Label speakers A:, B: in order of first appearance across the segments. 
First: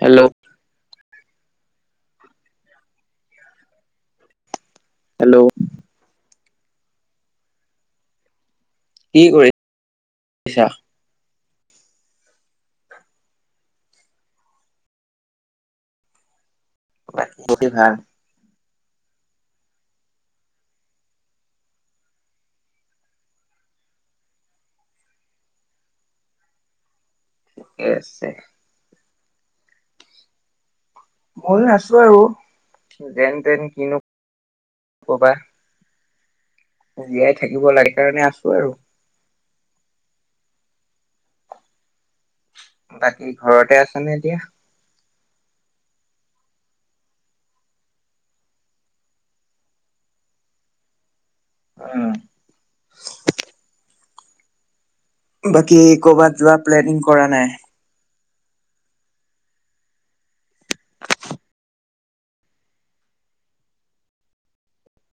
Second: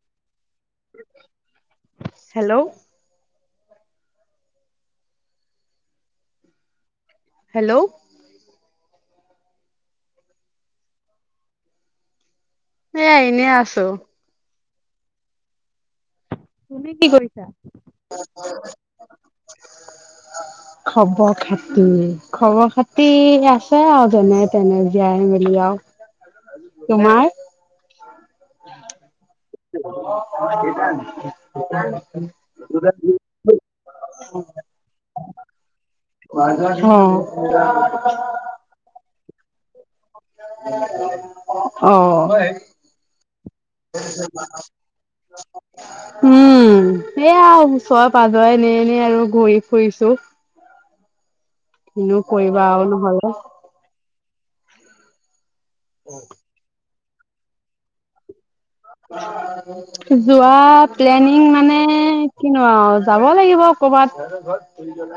A: Hello.
B: Hello.
A: Hello.
B: Hello!
A: কি কৰি কৰিছা?
B: এনেই আৰু এনেই আছোঁ। তুমি কি কৰিছা?
A: বাকী ভাল
B: খবৰ খাতি, খবৰ খাতি আছোঁ আৰু যেনে তেনে জীয়াই মেলি আৰু্ তোমাৰ?
A: ঠিকে আছে।
B: [unintelligible]
A: ময়ো আছোঁ আৰু যেন তেন, কিনো কবা। জীয়াই থাকিব লাগে কাৰণে আছো আৰু
B: [unintelligible] অ হয়।
A: বাকী ঘৰতে আছে নে এতিয়া?
B: উম এতিয়া ওচৰে পাজৰে এনেই এনেই আৰু ঘূৰি ফুৰিছোঁ। কিনো কৰিবা আৰু নহলে।
A: বাকি এই কৰবাত যোৱা প্লেনিং ক কৰা নাই?
B: যো ৱা প্লেনিং মানে কিনো আৰু যাব লাগিব কৰবাত,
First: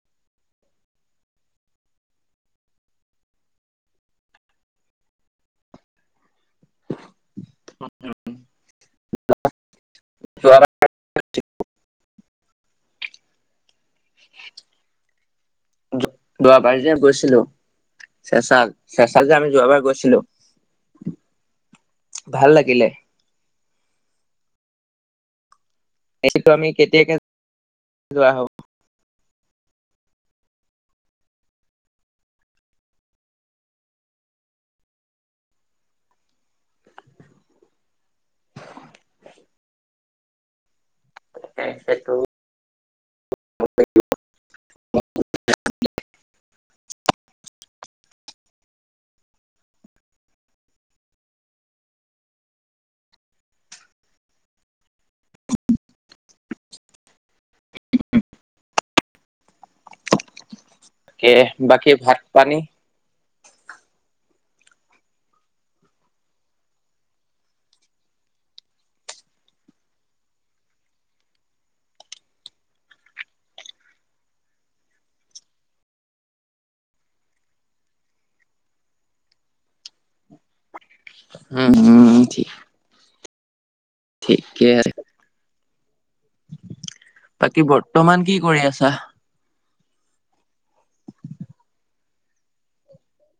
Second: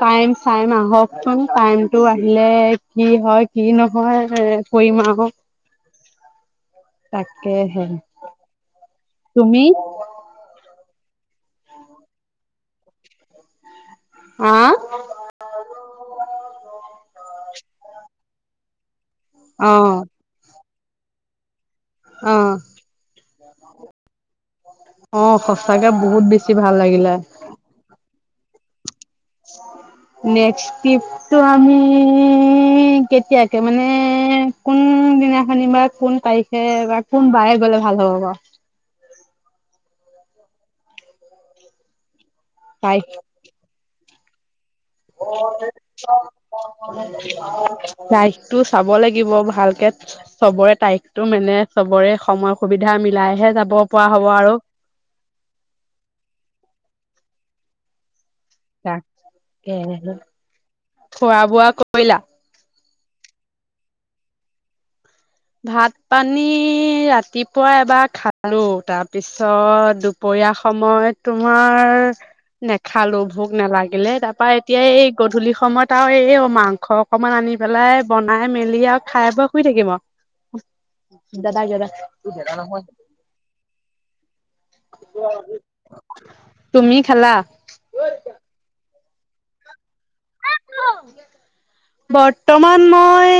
B: টাইম চাইম আহকচোন টাইম টো আহিলে কি হয় কি নহয় কৰিম আৰু। তাকে হে। তুমি?
A: যোৱাবাৰ
B: আহ?
A: দোৱাবাৰীলে গৈছিলোঁ। চে চাল চেঁচা ত যে আমি
B: অ
A: যোৱাবাৰ গৈছিলো ভাল লাগিলে
B: অঁ ক চাগে বহুত
A: এইটো
B: বেছি
A: আমি
B: ভাল লাগিলে
A: কেতিয়াকে যোৱা হ'ব?
B: নেক্টো টিপটো আমি কেতিয়াকে মানে কোন দিনাখন বা কোন তাৰিখে বা কোনবাৰে গ'লে ভাল হ'ব বাৰু
A: উ তাকে সেইটো
B: তাৰিখতো
A: [unintelligible]
B: তাৰিখটো চাব লাগিব ভালকে চবৰে তাৰিখটো মানে চবৰে সময় সুবিধা মিলাইহে যাব পৰা হব আৰু
A: [unintelligible]
B: তাকে
A: তাকে বাকী ভাত পানী?
B: ভাত পানী ৰাতিপুৱা এবাৰ খালো। তাৰপিছত দুপৰীয়া সময়ত তোমাৰ নেখালো ভোক নেলাগিলে। তাৰপৰা এতিয়া এই গধূলি সময়ত আৰু এই অ মাংস অকমান আনি পেলাই বনাই মেলি আৰু খাই ব শুই থাকিম আও। অ [inaudible] দাদা
A: উম
B: দাদা
A: উম
B: তোৰ
A: ঠিক
B: দাদা নহয়
A: ঠিকে আছে
B: তুমি খালা?
A: বাকী বৰ্তমান কি কৰি আছা?
B: বৰ্তমান মই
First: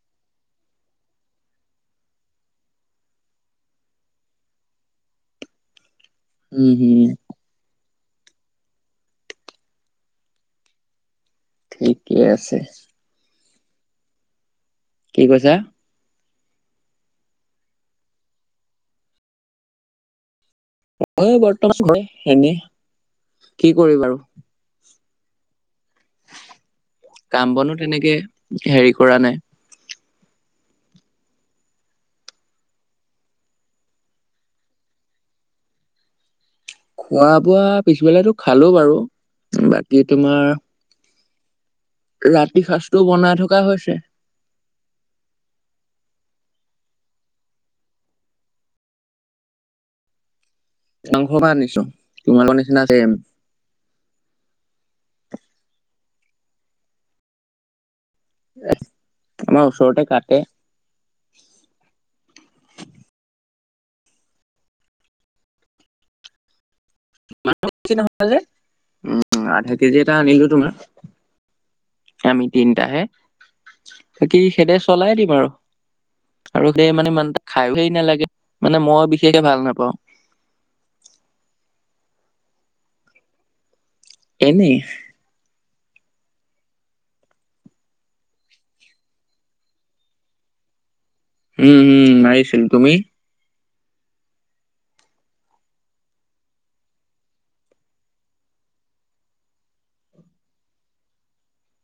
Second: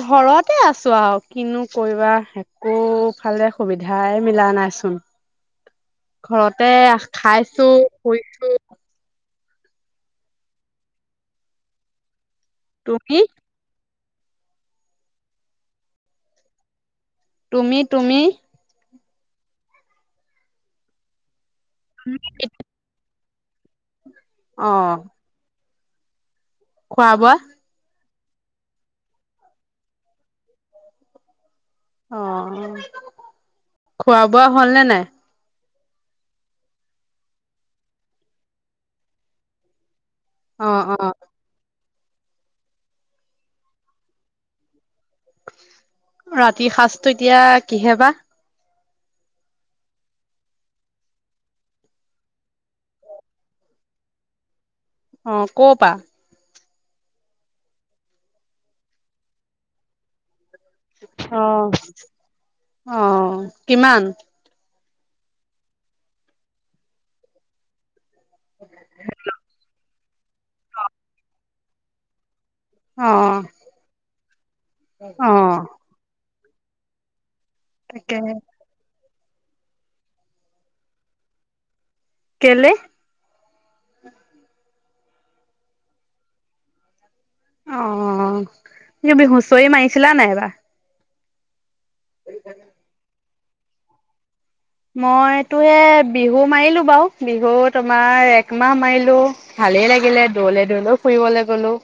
B: ঘৰতে আছো আৰু কিনো কৰিবা একোফালে সুবিধাই মিলা নাইচোন। ঘৰতে
A: উম হম
B: খাইছো। শুইছো।
A: ঠিকেই আছে।
B: তুমি?
A: কি কৈছা?
B: তুমি তুমি?
A: ময়ো বত বৰ্তমান আছো ঘৰত এনে কি কৰি বাৰু
B: অ খোৱা বোৱা
A: কাম বনো তেনেকে হেৰি কৰা নাই।
B: অ খোৱা বোৱা হল নে নাই?
A: খোৱা বোৱা পিছবেলাটো খালো বাৰু। বাট কি তোমাৰ
B: অ অ
A: ৰাতি সাঁজটো বনাই থকা হৈছে।
B: ৰাতিৰ সাজটো এতিয়া কিহে বা?
A: মাংস আনিছো। তোমালোকৰ নিচিনা চেম।
B: অ ক'পা?
A: আমাৰ ওচৰতে কাটে।
B: অ অ কিমান?
A: মান নহ [inaudible] উম কেজি এটা আনিলো তোমাৰ। আমি তিনটাহে
B: অ
A: বাকী সেদে চলাই
B: অ
A: দিম আৰু। আৰু সেই মানে মান খাই সেই
B: তাকে
A: নালাগে মানে মই কেকে ভাল নাপাওঁ।
B: কেলে?
A: এনেই।
B: অ, স কিব হুঁচৰি মাৰিছিলা নাই এইবাৰ?
A: উম উম আহিছিল তুমি,
B: মইতো এ বিহু মাৰিলো বাৰু বিহু তোমাৰ একমাহ মাৰিলো ভালেই লাগিলে দৌৰলে দৌৰলে ফুৰিবলৈ গলো।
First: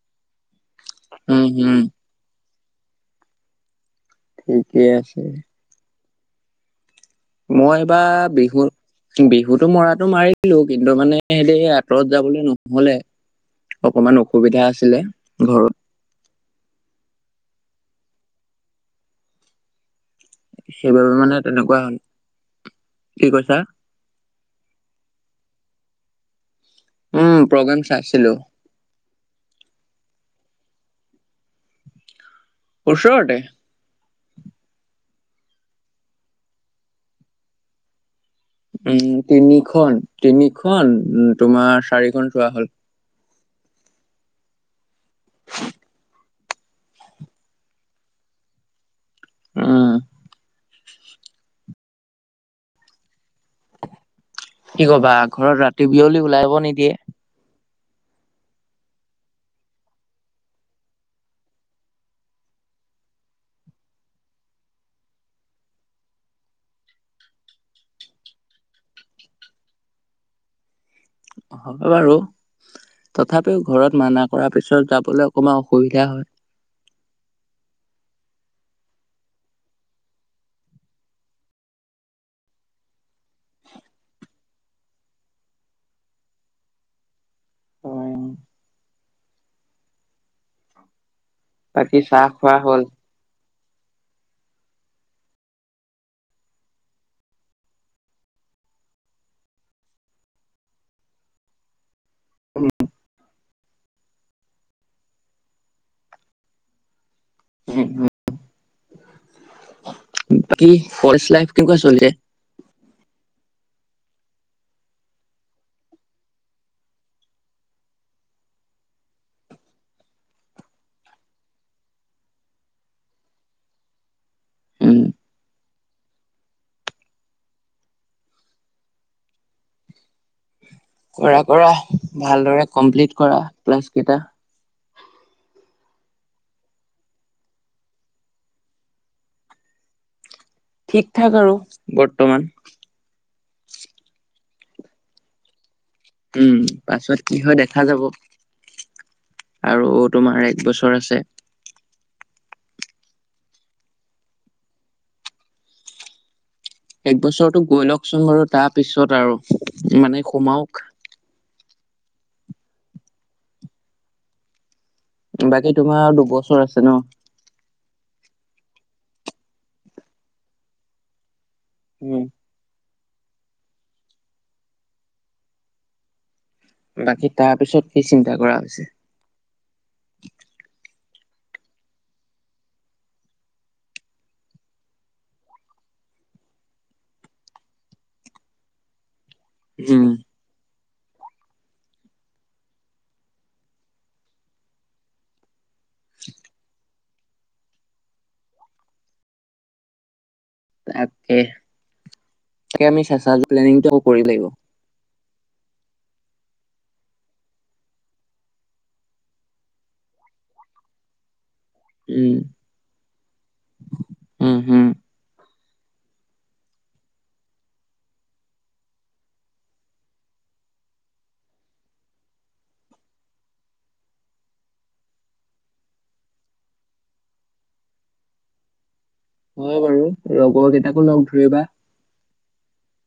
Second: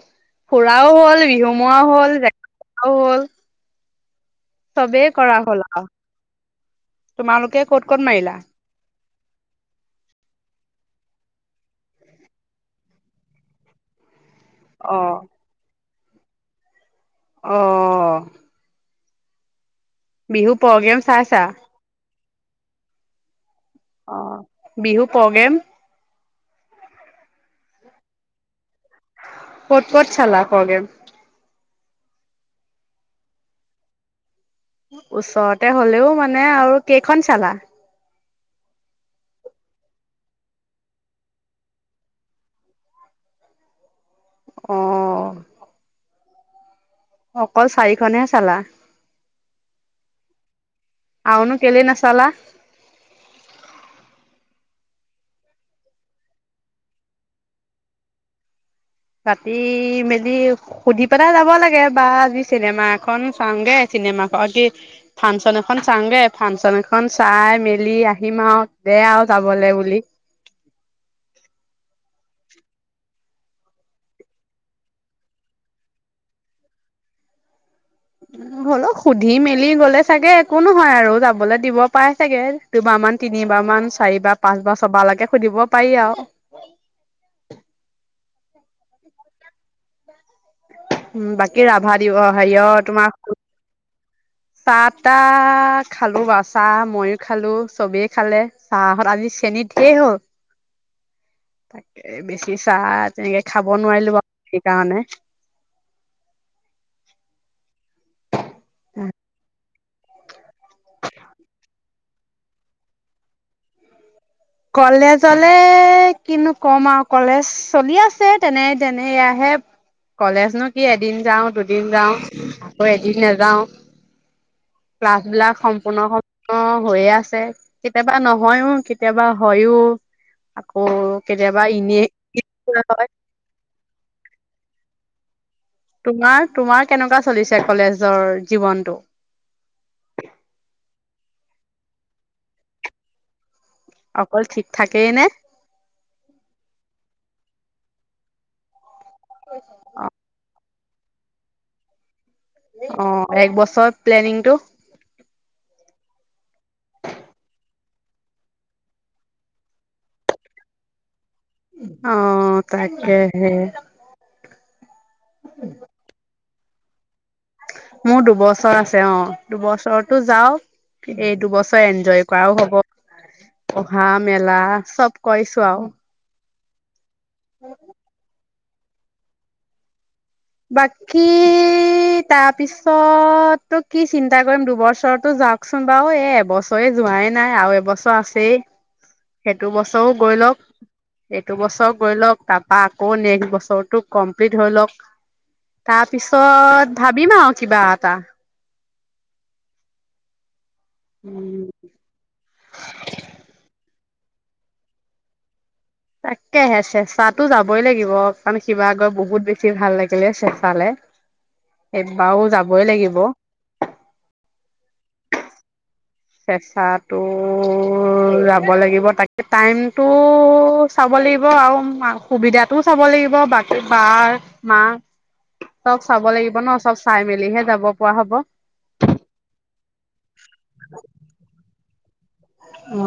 B: খুৰাও হ'ল
A: উম হম
B: বিহুমোৱাও হ'ল। অ
A: ঠিকে
B: চবেই
A: আছে
B: কৰা হ'ল। তোমালোকে
A: মই
B: ক'ত ক'ত
A: এইবাৰ
B: মাৰিলা
A: বিহু বিহুতো মৰাতো মাৰিলো, কিন্তু মানে সেই আঁতৰত যাবলৈ নহলে অকমান অসুবিধা
B: অ
A: আছিলে ঘৰত।
B: অ। বিহু প্ৰগ্ৰেম
A: সেইবাবে মানে
B: চাইছা?
A: তেনেকুৱা হল কি কৈছা?
B: অ বিহু প্ৰগ্ৰেম
A: উম প্ৰগ্ৰেম চাইছিলো
B: কত কত চালা প্ৰগ্ৰেম?
A: ওচৰতে।
B: ওচৰতে হ'লেও মানে আৰু কেইখন চালা?
A: উম তিনিখন তিনিখন উম তোমাৰ চাৰিখন চোৱা হ'ল।
B: অ। অকল চাৰিখনেহে চালা
A: উম।
B: আৰু নো কেলে নাচালা
A: কি কবা ঘৰত ৰাতি বিয়লি ওলাব নিদিয়ে
B: ৰাতি মেলি সুধি পেলাই যাব লাগে বা আজি চিনেমা এখন চাওঁগে চিনেমা ফাংচন এখন চাওঁগে ফাংচন এখন চাই মেলি আহিম আৰু দে আৰু যাবলৈ বুলি,
A: হব বাৰু তথাপিও ঘৰত মানা কৰাৰ পিছত যাবলৈ অকমান অসুবিধা হয়।
B: উম হ'ল সুধি মেলি গলে চাগে একো নহয় আৰু যাবলে দিব পাই চাগে দুবাৰ মান তিনিবাৰ মান চাৰিবাৰ পাঁচবাৰ চবালৈকে সুধিব পাৰি আৰু উম বাকী ৰাভা দি অ
A: চাহ খোৱা
B: হেৰিয় অ
A: হল
B: তোমাৰ চাহ তাহ খালো বাৰু চাহ ময়ো খালো চবেই খালে চাহ হত আজি চেনীত ঢেৰ হল তাকে বেছি চাহ তেনেকে খাব নোৱাৰিলো বাৰু সেইকাৰণে
A: উম উম। উ। কি ফৰেষ্ট লাইফ কেনেকুৱা চলিছে?
B: কলেজলে কিনু কম আৰু কলেজ চলি আছে তেনে তেনেয় আহে কলেজনো কি এদিন যাঁও দুদিন যাওঁ আকৌ এদিন নাযাওঁ
A: উম
B: ক্লাছ বিলাক সম্পূৰ্ণ সম্পূৰ্ণ হৈয়ে আছে কেতিয়াবা নহয়ও কেতিয়াবা হয় ওঁ
A: কৰা কৰা ভালদৰে
B: হয়
A: কমপ্লিট কৰা ক্লাছ কেইটা
B: তোমাৰ তোমাৰ কেনেকুৱা চলিছে কলেজৰ জীৱনটো
A: ঠিক ঠাক আৰু বৰ্তমান
B: অকল ঠিক থাকেই নে
A: উম পাছত কি হয় দেখা যাব। আৰু তোমাৰ এক বছৰ ওচ আছে।
B: অঁ এক বছৰ প্লেনিং টো
A: এক বছৰটো গৈ লওঁকচোন বাৰু তাৰপিছত আৰু মানে সোমাওঁক
B: অঁ তাকেহে
A: বাকী তোমা আৰু দুবছৰ ছৰ আছে ন
B: মোৰ দুবছৰ আছে অঁ দুবছৰ টো যাওঁক, এই দুবছৰ য়
A: উম
B: এনজয় কৰাও হ'ব অহা মেলা চব কৈছো আৱ
A: বাকী তাৰ পিছত কি চিন্তা কৰা হৈছে হৈছে
B: বাকী তাৰপিছত টো কি চিন্তা কৰিম দুবছৰ টো যাওঁকচোন বাৰু এ এবছৰে যোৱাই নাই আৰু এবছৰ আছেই সেইটো
A: উম
B: বছৰওঁ গৈ লওক এইটো বছৰ গৈ লওক তাপা আকৌ নেক্সট বছৰটো কমপ্লিট হৈ লওঁক তা পিছত ভাবিম আৱ কিবা এটা
A: তাকে
B: উম
A: তাকে আমি চেঁচা জৰ প্লানিং কৰি লাগিব
B: তাকেহে চেঁচাতো যাবই লাগিব কাৰণ শিৱসাগৰ বহুত বেছি ভাল লাগিলে চেঁচালে
A: উম
B: এইবাও যাবই লাগিব
A: উম হম
B: চেঁচাটো যাব লাগিব তাকে টাইমটো চাব লাগিব আৰু সুবিধাটো চাব লাগিব বাকী বাৰ মাহ চব চাব লাগিব ন চব চাই মেলিহে যাব পৰা হ'ব
A: হয় বাৰু লগৰ কেইটাকো লগ ধৰিবা
B: অ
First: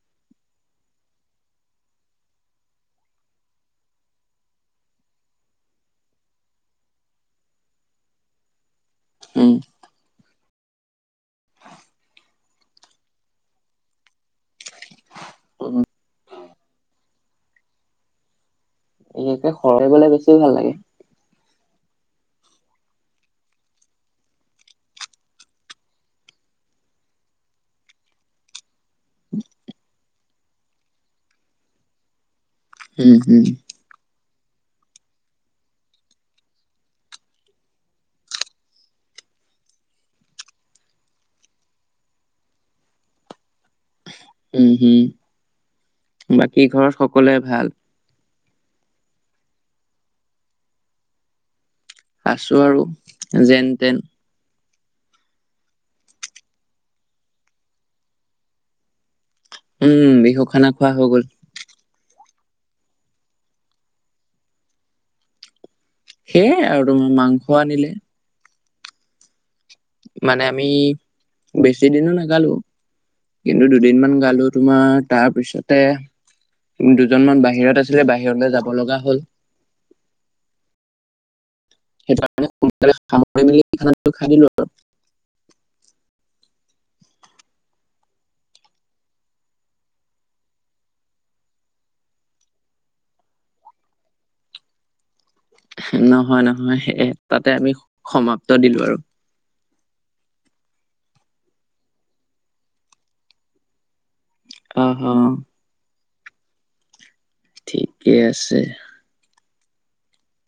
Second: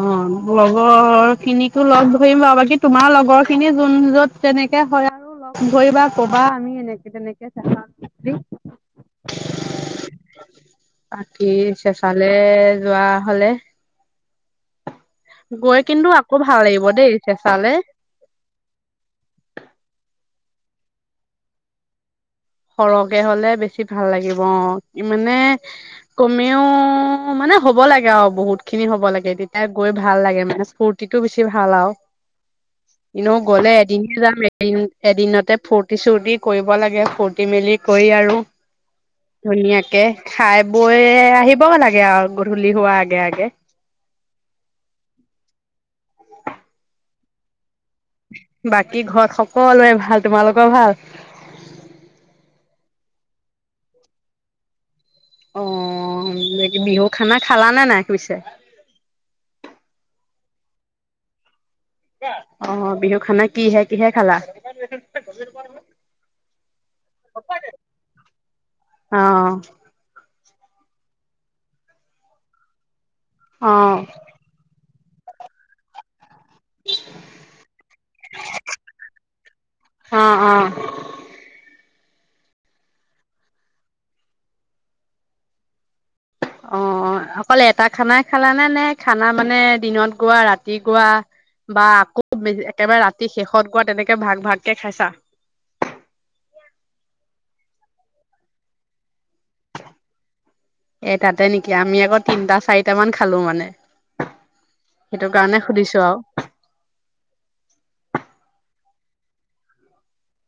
B: লগৰ খিনিকো লগ ধৰিম বাৰু বাকী তোমাৰ লগৰ খিনি যোন য'ত যেনেকে হয় আৰু লগ ধৰিবা কবা আমি এনেকে তেনেকে চেঁচাত যাম
A: উম
B: বুলি। বাকী চেঁচালে যোৱা হ'লে গৈ কিন্তু আকৌ ভাল লাগিব দেই চেঁচালে
A: এনেকে সৰহ বেছি ভাল লাগে
B: সৰহকে হ'লে বেছি ভাল লাগিব অঁ মানে কমেও মানে হ'ব লাগে আৰু বহুত খিনি হ'ব লাগে তেতিয়া গৈ ভাল লাগে মানে ফূৰ্তিটো বেছি ভাল আৱ
A: উম
B: ইনো
A: হম
B: গ'লে এদিন হে যাম এদিন এদিনতে ফূৰ্তি চূৰ্তি কৰিব লাগে ফূৰ্তি কাটি মেলি কৰি আৰু ধুনীয়াকে খাই বৈ আহিব লাগে আৱ গধ
A: উম হোম বাকী ঘৰত সকলোৰে ভাল
B: বাকী ঘৰত সকলোৰে ভাল, তোমালোকৰ ভাল।
A: আছোঁ আৰু যেন তেন।
B: অ এই বিহু খানা খালানে নাই, পিছে?
A: উম বিহু খানা খোৱা হৈ গ'ল।
B: আহ বিহু খানা কিহে কিহে খালা?
A: সেয়াই আৰু তোম মাংস আনিলে।
B: অ'।
A: মানে আমি বেছি দিনো নেগালোঁ। কিন্তু
B: অ
A: দুদিন মান গালো তোমাৰ তাৰপিছতে দুজনমান বাহিৰত আছিলে, বাহিৰলে যাব লগা হ'ল।
B: অ অ
A: সেইটোকাৰণে সোনকালে সামৰি মেলি খানাটো খাই দিলো আৰু
B: অ অকল এটা খানাই খালানে, নে খানা মানে দিনত গোৱা ৰাতি গোৱা বা আকৌ একেবাৰে ৰাতি শেষত গোৱা তেনেকে ভাগ ভাগকে খাইছা।
A: নহয় নহয় তাতে আমি সমাপ্ত দিলো আৰু।
B: এ তাতে নেকি আমি আকৌ তিনটা চাৰিটা মান খালো মানে।
A: অ অ
B: সেইটো কাৰণে সুধিছো আৰু।
A: ঠিকেই আছে।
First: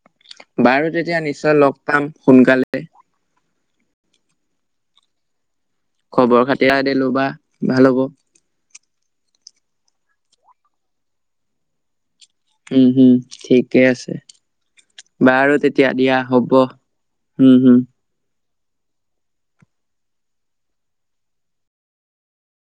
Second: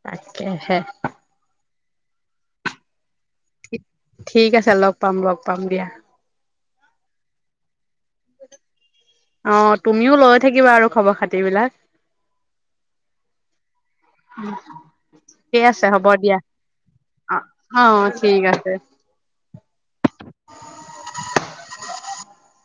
B: তাকেহে
A: বাৰু তেতিয়া নিশ্চয় লগ পাম সোনকালে।
B: ঠিক আছে লগ পাম লগ পাম দিয়া।
A: এয়া দিয়া ল'বা ভাল হ'ব।
B: অ তুমিও লৈ থাকিবা, আৰু খবৰ খাতি বিলাক।
A: উম হম ঠিকে আছে বাৰু তেতিয়া দিয়া হ'ব
B: অ
A: হম। হম।
B: অ [unintelligible]